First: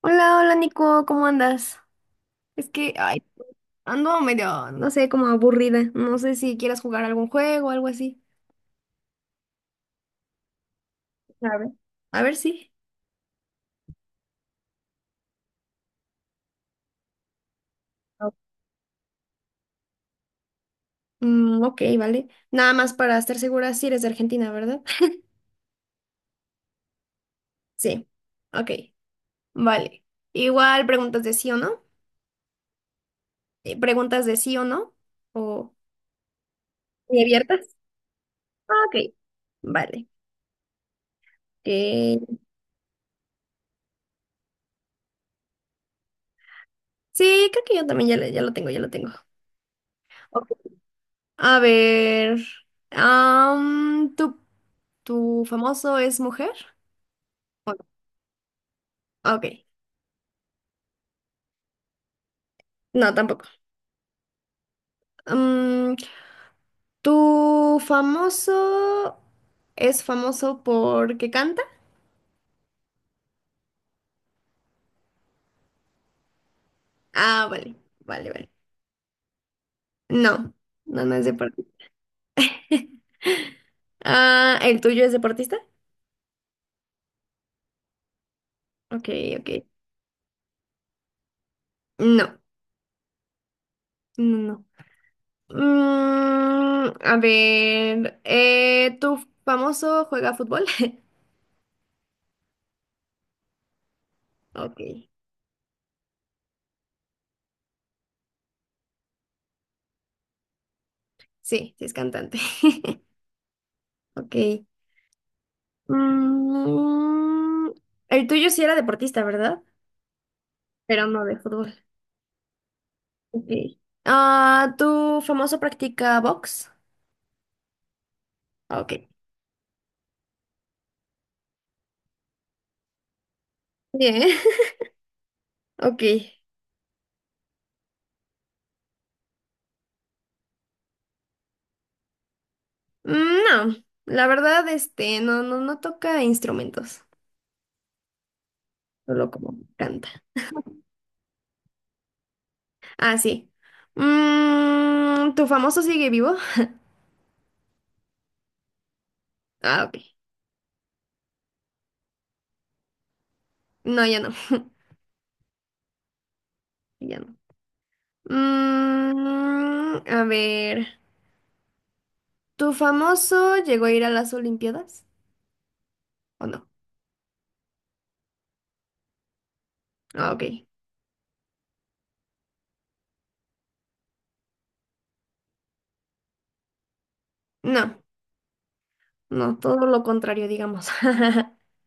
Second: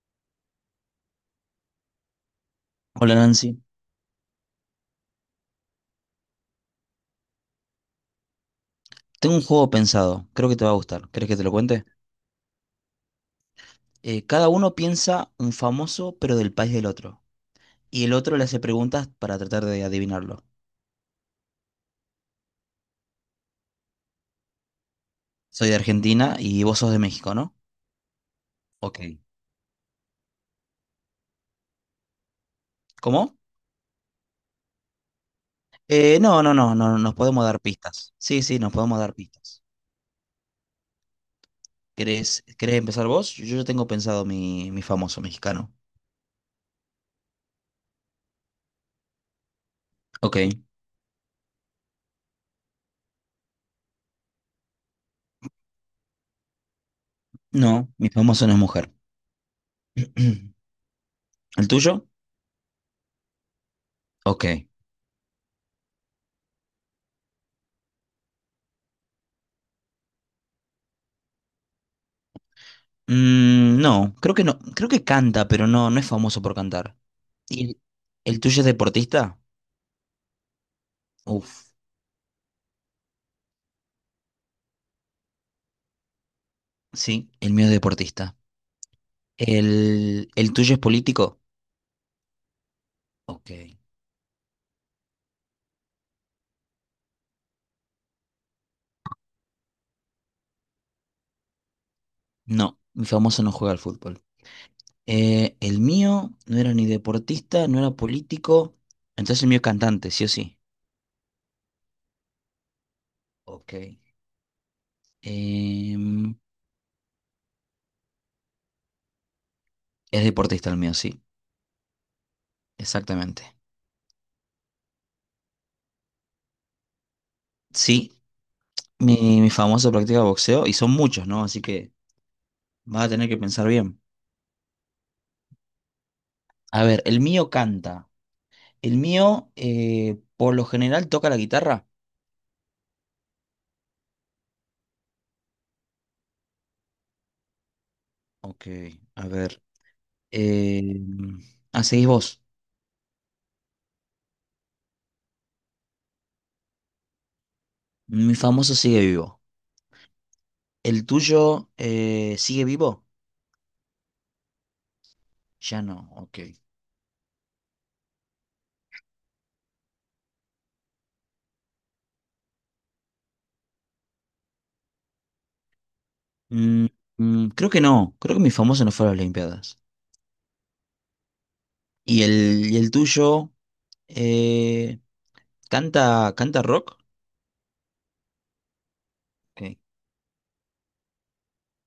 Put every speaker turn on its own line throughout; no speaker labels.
Hola, hola Nico, ¿cómo andas? Es que,
Hola
ay,
Nancy,
ando medio, no sé, como aburrida. No sé si quieras jugar algún juego o algo así.
tengo un juego pensado, creo que te va a gustar. ¿Querés que te lo
A ver.
cuente?
A ver sí.
Cada uno piensa un famoso, pero del país del otro. Y el
Ok.
otro le hace preguntas para tratar de adivinarlo.
Ok, vale. Nada más para estar segura si eres de Argentina, ¿verdad?
Soy de Argentina y vos sos de México, ¿no?
Sí. Ok,
Ok.
vale. Igual preguntas de sí o no.
¿Cómo?
Preguntas de sí o no. O
No, no, no, no, nos
¿y
podemos dar
abiertas?
pistas. Sí, sí, nos
Ah,
podemos
ok,
dar pistas.
vale. Ok.
¿Querés empezar vos? Yo ya tengo pensado mi famoso mexicano.
Sí, creo que yo también ya, ya lo tengo, ya lo tengo.
Ok.
Ok. A ver. Am, ¿tú ¿Tu famoso es mujer? ¿O
No, mi famoso no es mujer.
no? Ok,
¿El tuyo?
no, tampoco.
Ok.
Mm, ¿Tu famoso es famoso porque canta?
Mm, no, creo que no, creo que canta, pero no, no es famoso por cantar.
Ah,
¿Y
vale,
el,
vale,
el
vale.
tuyo es deportista?
No, no, no es
Uf,
deportista. Ah, ¿el tuyo es deportista?
sí, el mío es deportista.
Ok, ok.
¿ El tuyo es político?
No,
Ok.
no, no. ¿Tu famoso juega fútbol?
No, mi famoso no juega al fútbol.
Ok,
El mío no era ni deportista, no era político, entonces el mío es cantante, sí o sí.
sí, sí es cantante.
Ok.
Ok.
Em,
Mm, el tuyo sí era deportista, ¿verdad?
es deportista el mío,
Pero
sí,
no de fútbol.
exactamente.
Ok. Ah, ¿tu famoso practica box?
Sí,
Ah, ok.
mi famoso practica boxeo y son muchos, ¿no? Así que vas a tener que pensar bien.
Bien. Ok.
A ver, el mío canta. El mío, por lo general, toca la guitarra.
Mm, no, la verdad, este, no, no, no toca instrumentos.
Ok, a
Solo como
ver.
canta.
Eh, Seguís vos.
Ah, sí. ¿Tu famoso sigue vivo?
Mi famoso sigue vivo.
Ah, ok.
¿El tuyo sigue vivo?
No, ya no.
Ya no, ok.
Ya no. A ver. ¿Tu famoso llegó a ir a las Olimpiadas? ¿O no?
Mm, Creo que no. Creo que mi famoso no fue a las Olimpiadas.
Ah, ok.
¿ Y el tuyo eh, canta rock?
No, no,
Ok.
todo lo contrario, digamos.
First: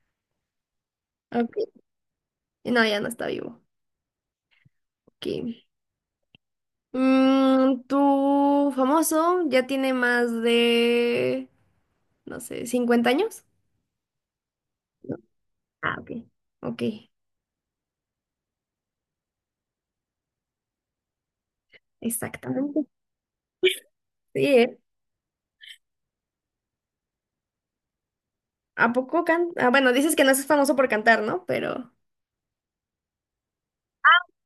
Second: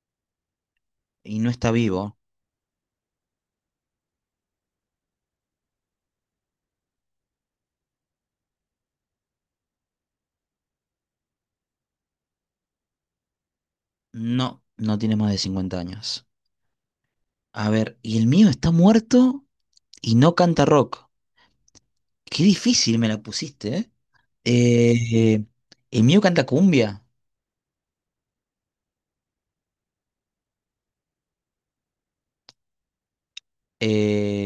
¿Y no
Ok,
está vivo?
no, ya no está vivo. Ok. ¿Tu famoso ya tiene más de, no sé, 50 años?
No, no
No.
tiene más de 50
Ah, ok.
años.
Ok,
A ver, ¿y el mío está muerto y no canta rock? Qué
exactamente.
difícil me la pusiste, ¿eh?
Sí, ¿eh?
Eh, eh, el mío canta cumbia.
¿A poco canta? Ah, bueno, dices que no es famoso por cantar, ¿no? Pero.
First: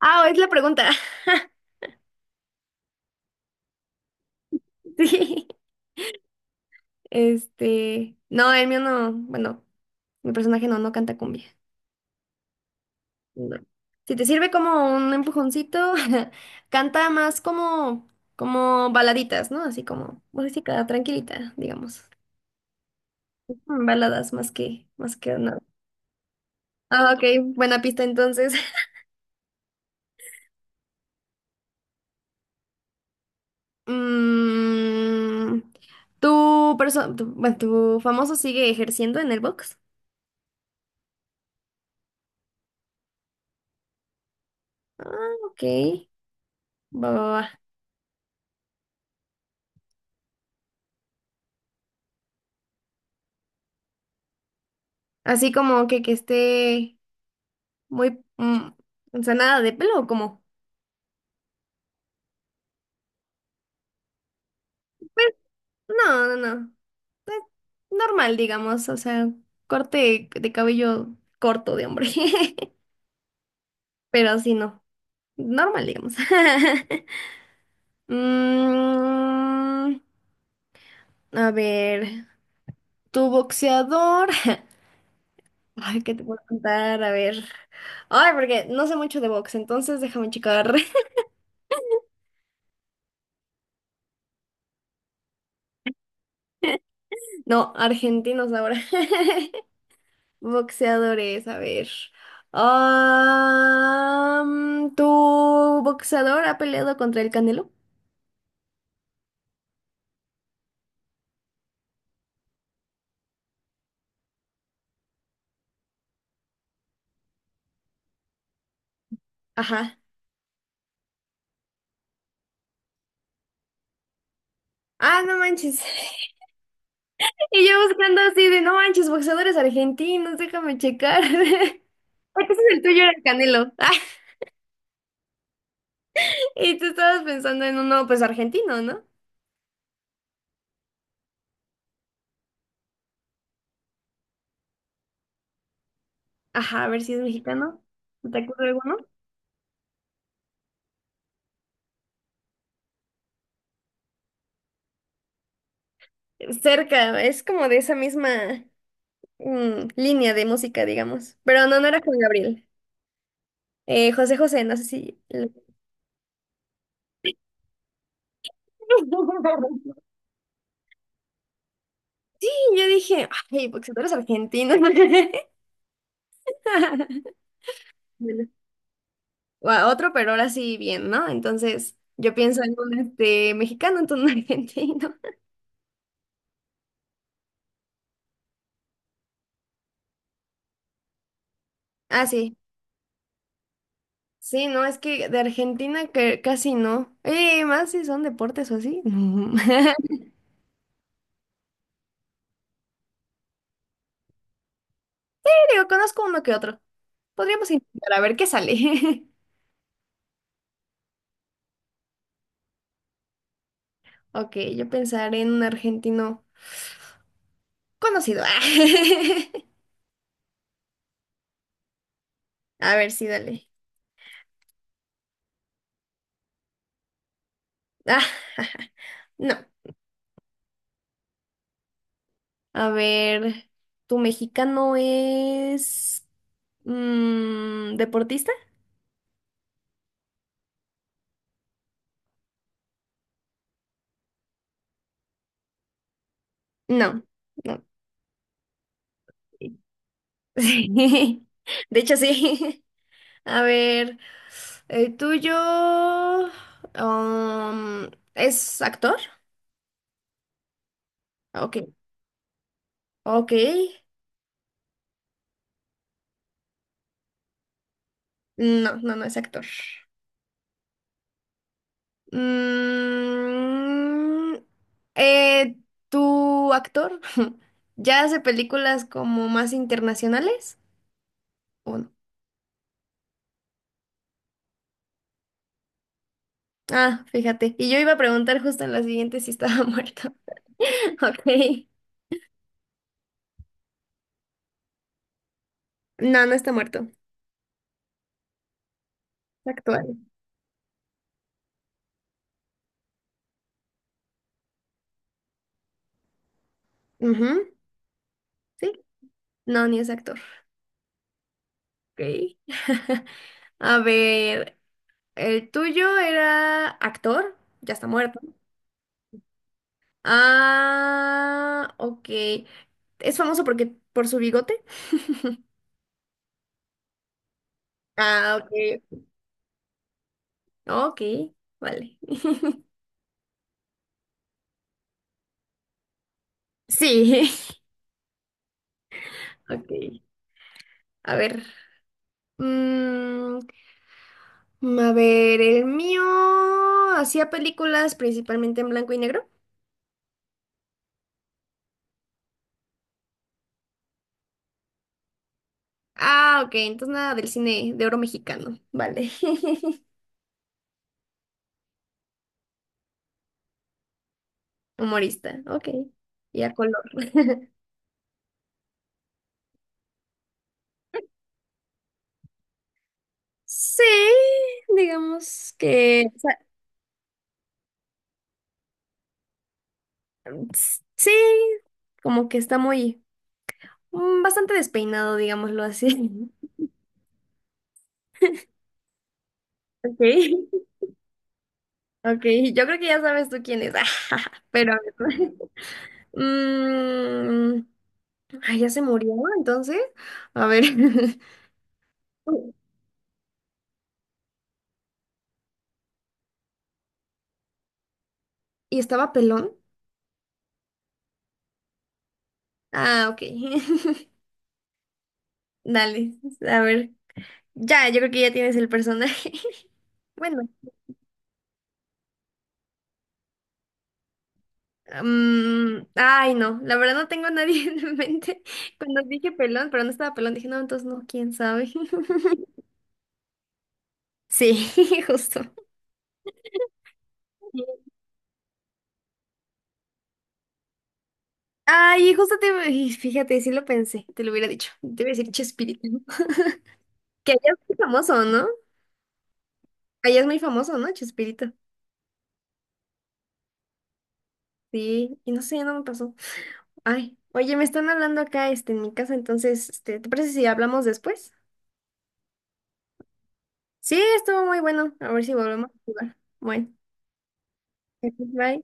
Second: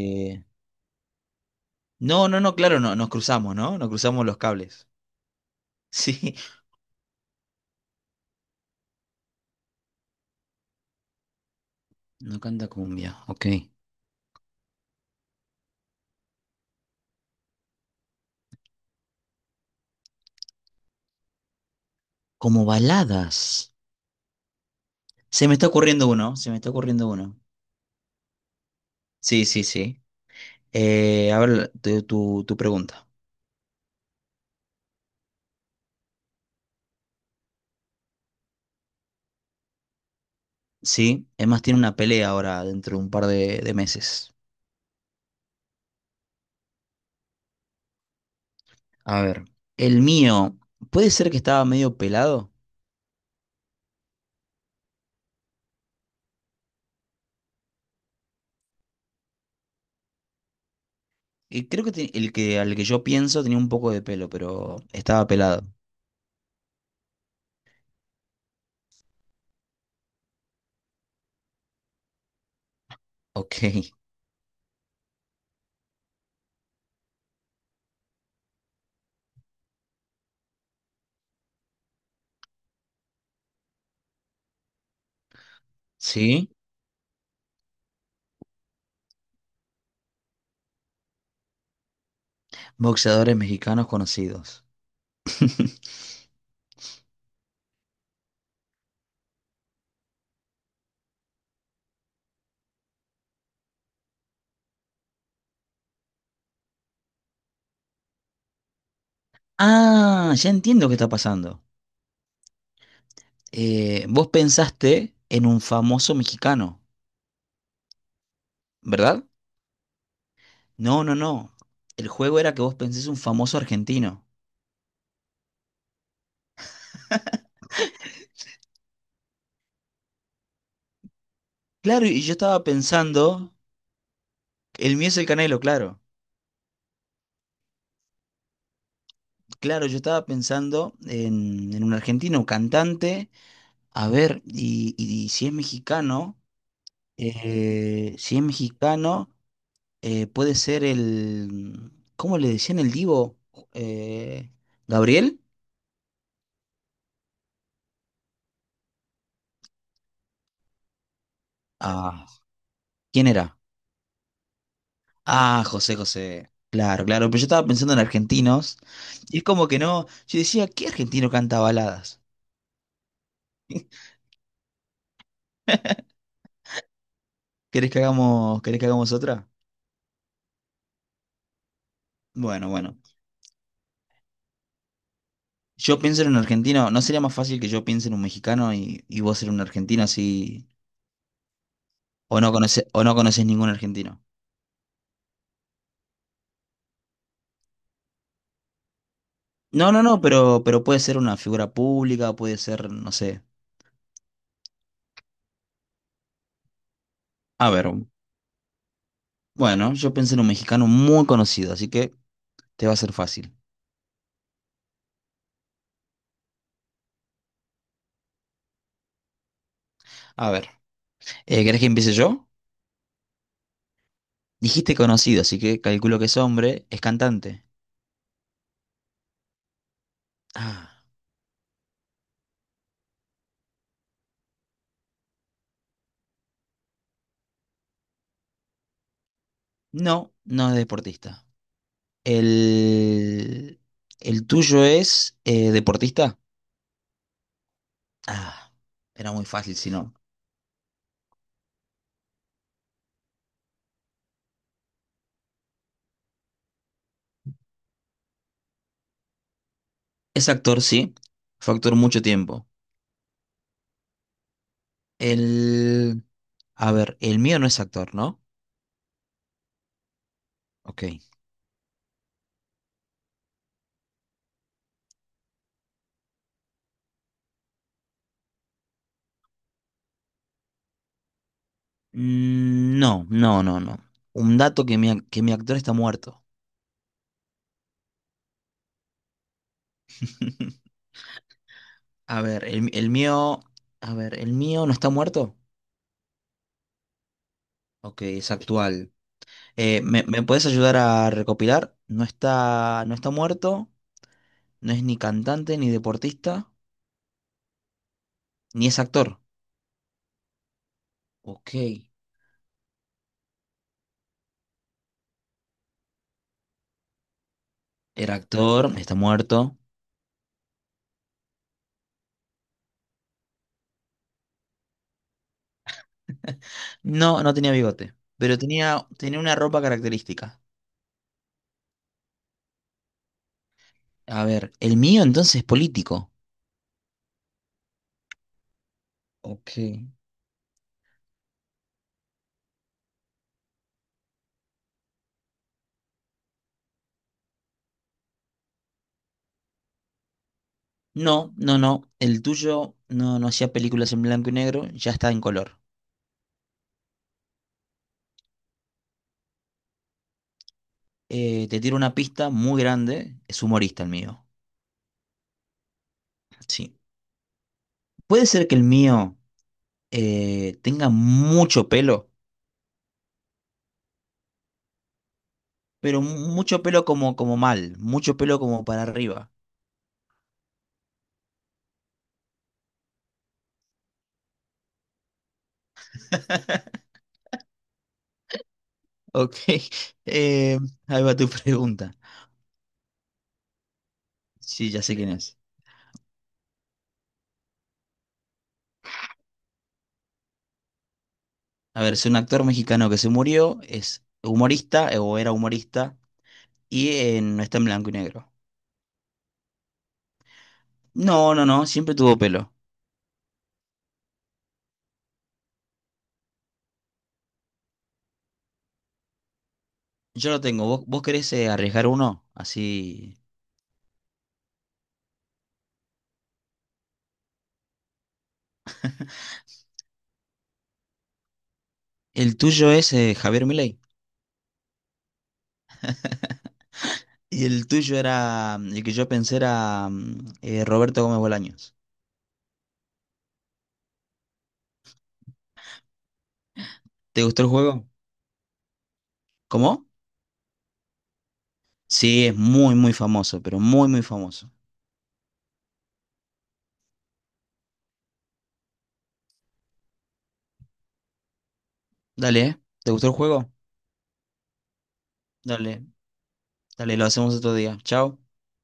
Ah, es la pregunta.
no, claro, nos cruzamos, ¿no? Nos cruzamos los cables.
Sí.
Sí,
Este. No, el mío no. Bueno, mi personaje no, no canta cumbia.
no canta cumbia, ok.
No. Si te sirve como un empujoncito, canta más como, como baladitas, ¿no? Así como música tranquilita, digamos.
Como baladas.
Baladas más que
Se me
nada.
está ocurriendo uno, se me está ocurriendo
Ah,
uno.
ok, buena pista entonces.
Sí, sí, sí. A ver, tu pregunta.
Mm, tu, bueno, tu famoso sigue ejerciendo en el box?
Sí, es más, tiene una pelea ahora dentro de un par de meses.
Ok, va, va, va.
A ver, el mío, ¿puede ser que estaba medio pelado?
Así como que esté muy, o sea, nada de pelo, como...
Y creo que el que al que yo pienso tenía un poco de pelo, pero estaba
Pues,
pelado.
no, no, no. Normal, digamos, o sea, corte de cabello corto de hombre,
Ok,
pero sí, no, normal, digamos. Mm, a ver, tu boxeador, ay, ¿qué te puedo
sí.
contar? A ver, ay, porque no sé mucho de box, entonces déjame checar.
Boxeadores mexicanos conocidos.
No, argentinos ahora. Boxeadores, a ver. Ah, ¿tu boxeador ha peleado contra el Canelo?
Ah, ya entiendo qué está pasando. Vos pensaste en un famoso mexicano, ¿verdad?
Ajá.
No, no, no. El juego era que vos pensés un famoso argentino.
Ah, no manches. Y yo buscando así de, no manches, boxeadores argentinos, déjame checar.
Claro, y yo
Entonces
estaba
el tuyo era el
pensando,
Canelo.
el mío es el Canelo, claro.
Y tú estabas pensando en uno, pues argentino, ¿no?
Claro, yo estaba pensando en un argentino, un cantante. A ver, y si es mexicano,
Ajá, a ver si es mexicano. ¿No
Si
¿Te
es
acuerdas de alguno?
mexicano, puede ser el... ¿Cómo le decían el divo? Eh, ¿Gabriel?
Cerca, es como de esa misma línea de música, digamos. Pero no, no era Juan
Ah,
Gabriel.
¿quién era?
José José, no sé si...
Ah, José José. Claro, claro, pero yo estaba pensando en argentinos. Y es como que no... Yo decía, ¿qué argentino canta baladas?
Y yo dije, ay, boxeadores argentinos. Bueno,
¿Querés que hagamos otra?
o a otro, pero ahora sí bien, ¿no? Entonces, yo pienso
Bueno,
en un
bueno.
este, mexicano, entonces un argentino.
Yo pienso en un argentino. ¿No sería más fácil que yo piense en un mexicano y vos en un argentino así...
Ah, sí.
O no conoces ningún argentino?
Sí, no, es que de Argentina que casi no. Más si son deportes o así. No.
No, no, no, pero puede ser una figura pública, puede ser, no sé.
Sí, digo, conozco uno que otro.
A
Podríamos
ver,
intentar a ver qué sale.
bueno, yo pensé en un mexicano muy conocido, así que te va a ser fácil.
Ok, yo pensaré en un argentino conocido.
A ver, ¿querés que empiece yo?
A ver, sí, dale.
Dijiste conocido, así que calculo que es hombre, es cantante.
Ah, no.
Ah,
A ver, ¿tu mexicano es deportista?
no, no es deportista. El, el tuyo es deportista.
No. No.
Ah, era muy fácil, si no.
Sí, de hecho sí. A ver, el tuyo ¿es actor?
Es actor, sí. Fue
Ok,
actor mucho tiempo.
ok.
El, a ver, el mío no es actor, ¿no?
No, no, no es actor.
Ok.
Mm, eh, ¿Tu actor ya hace películas como más internacionales? ¿O no?
Mm, no, no, no, no. Un dato que que mi actor está muerto.
Ah, fíjate. Y yo iba a preguntar justo en la siguiente si estaba muerto. Ok.
A ver, el mío. A ver, ¿el mío no está muerto?
No, no está muerto.
Ok, es actual.
Está actual.
¿Me puedes ayudar a recopilar? No está muerto, no es ni cantante, ni deportista,
Ujú,
ni es
sí.
actor.
No, ni es actor.
Ok.
Ok. A ver, el tuyo era actor, ya está
Era
muerto.
actor, está muerto.
Ah, ok. ¿Es famoso porque por su bigote?
No, no tenía bigote,
Ah,
pero tenía,
ok.
tenía una ropa característica.
Ok, vale.
A ver, ¿el mío entonces es político?
Sí.
Ok.
Ok. A ver. Mm, a ver, el mío hacía películas principalmente en blanco y negro.
No, no, no. El tuyo no, no hacía películas en blanco y negro, ya está en color.
Ah, ok, entonces nada del cine de oro mexicano. Vale.
Te tiro una pista muy grande. Es humorista el mío.
Humorista, ok. Y a
Sí.
color.
Puede ser que el mío tenga mucho pelo,
Sí, digamos
pero
que, o sea,
mucho pelo como mucho pelo como para arriba.
sí, como que está muy, bastante despeinado, digámoslo así.
Ok.
Ok,
eh, Ahí va tu pregunta.
ok, yo creo que ya sabes tú quién es,
Sí,
pero a
ya
ver.
sé quién es.
Mm, ay, ya se murió, entonces, a ver.
A ver, es un actor mexicano que se murió, es humorista o era humorista y no está en blanco y negro.
¿Y estaba pelón?
No, no, no, siempre tuvo pelo.
Ah, ok. Dale, a ver. Ya, yo creo que ya tienes el personaje.
Yo lo
Bueno.
tengo. ¿Vos querés arriesgar uno? Así.
Ay, no, la verdad no tengo a nadie en mente. Cuando dije pelón, pero no estaba pelón, dije, no, entonces no, quién sabe.
El tuyo es Javier Milei.
Sí, justo.
Y el tuyo era. Mm, el que yo pensé era Roberto Gómez Bolaños.
Ay, justo te, y fíjate, sí lo pensé, te lo hubiera dicho. Te iba a decir Chespirito. ¿No?
¿Te
Que
gustó el
allá es muy
juego?
famoso, ¿no?
¿Cómo?
Allá es muy famoso, ¿no? Chespirito.
Sí, es muy, muy famoso, pero muy, muy famoso.
Sí, y no sé, no me pasó. Ay, oye, me están hablando acá, este, en mi casa, entonces, este, ¿te parece si hablamos después?
Dale, ¿eh? ¿Te gustó el juego?
Sí, estuvo muy bueno. A ver si volvemos a
Dale,
jugar. Bueno,
dale, lo hacemos otro día. Chao.
bye.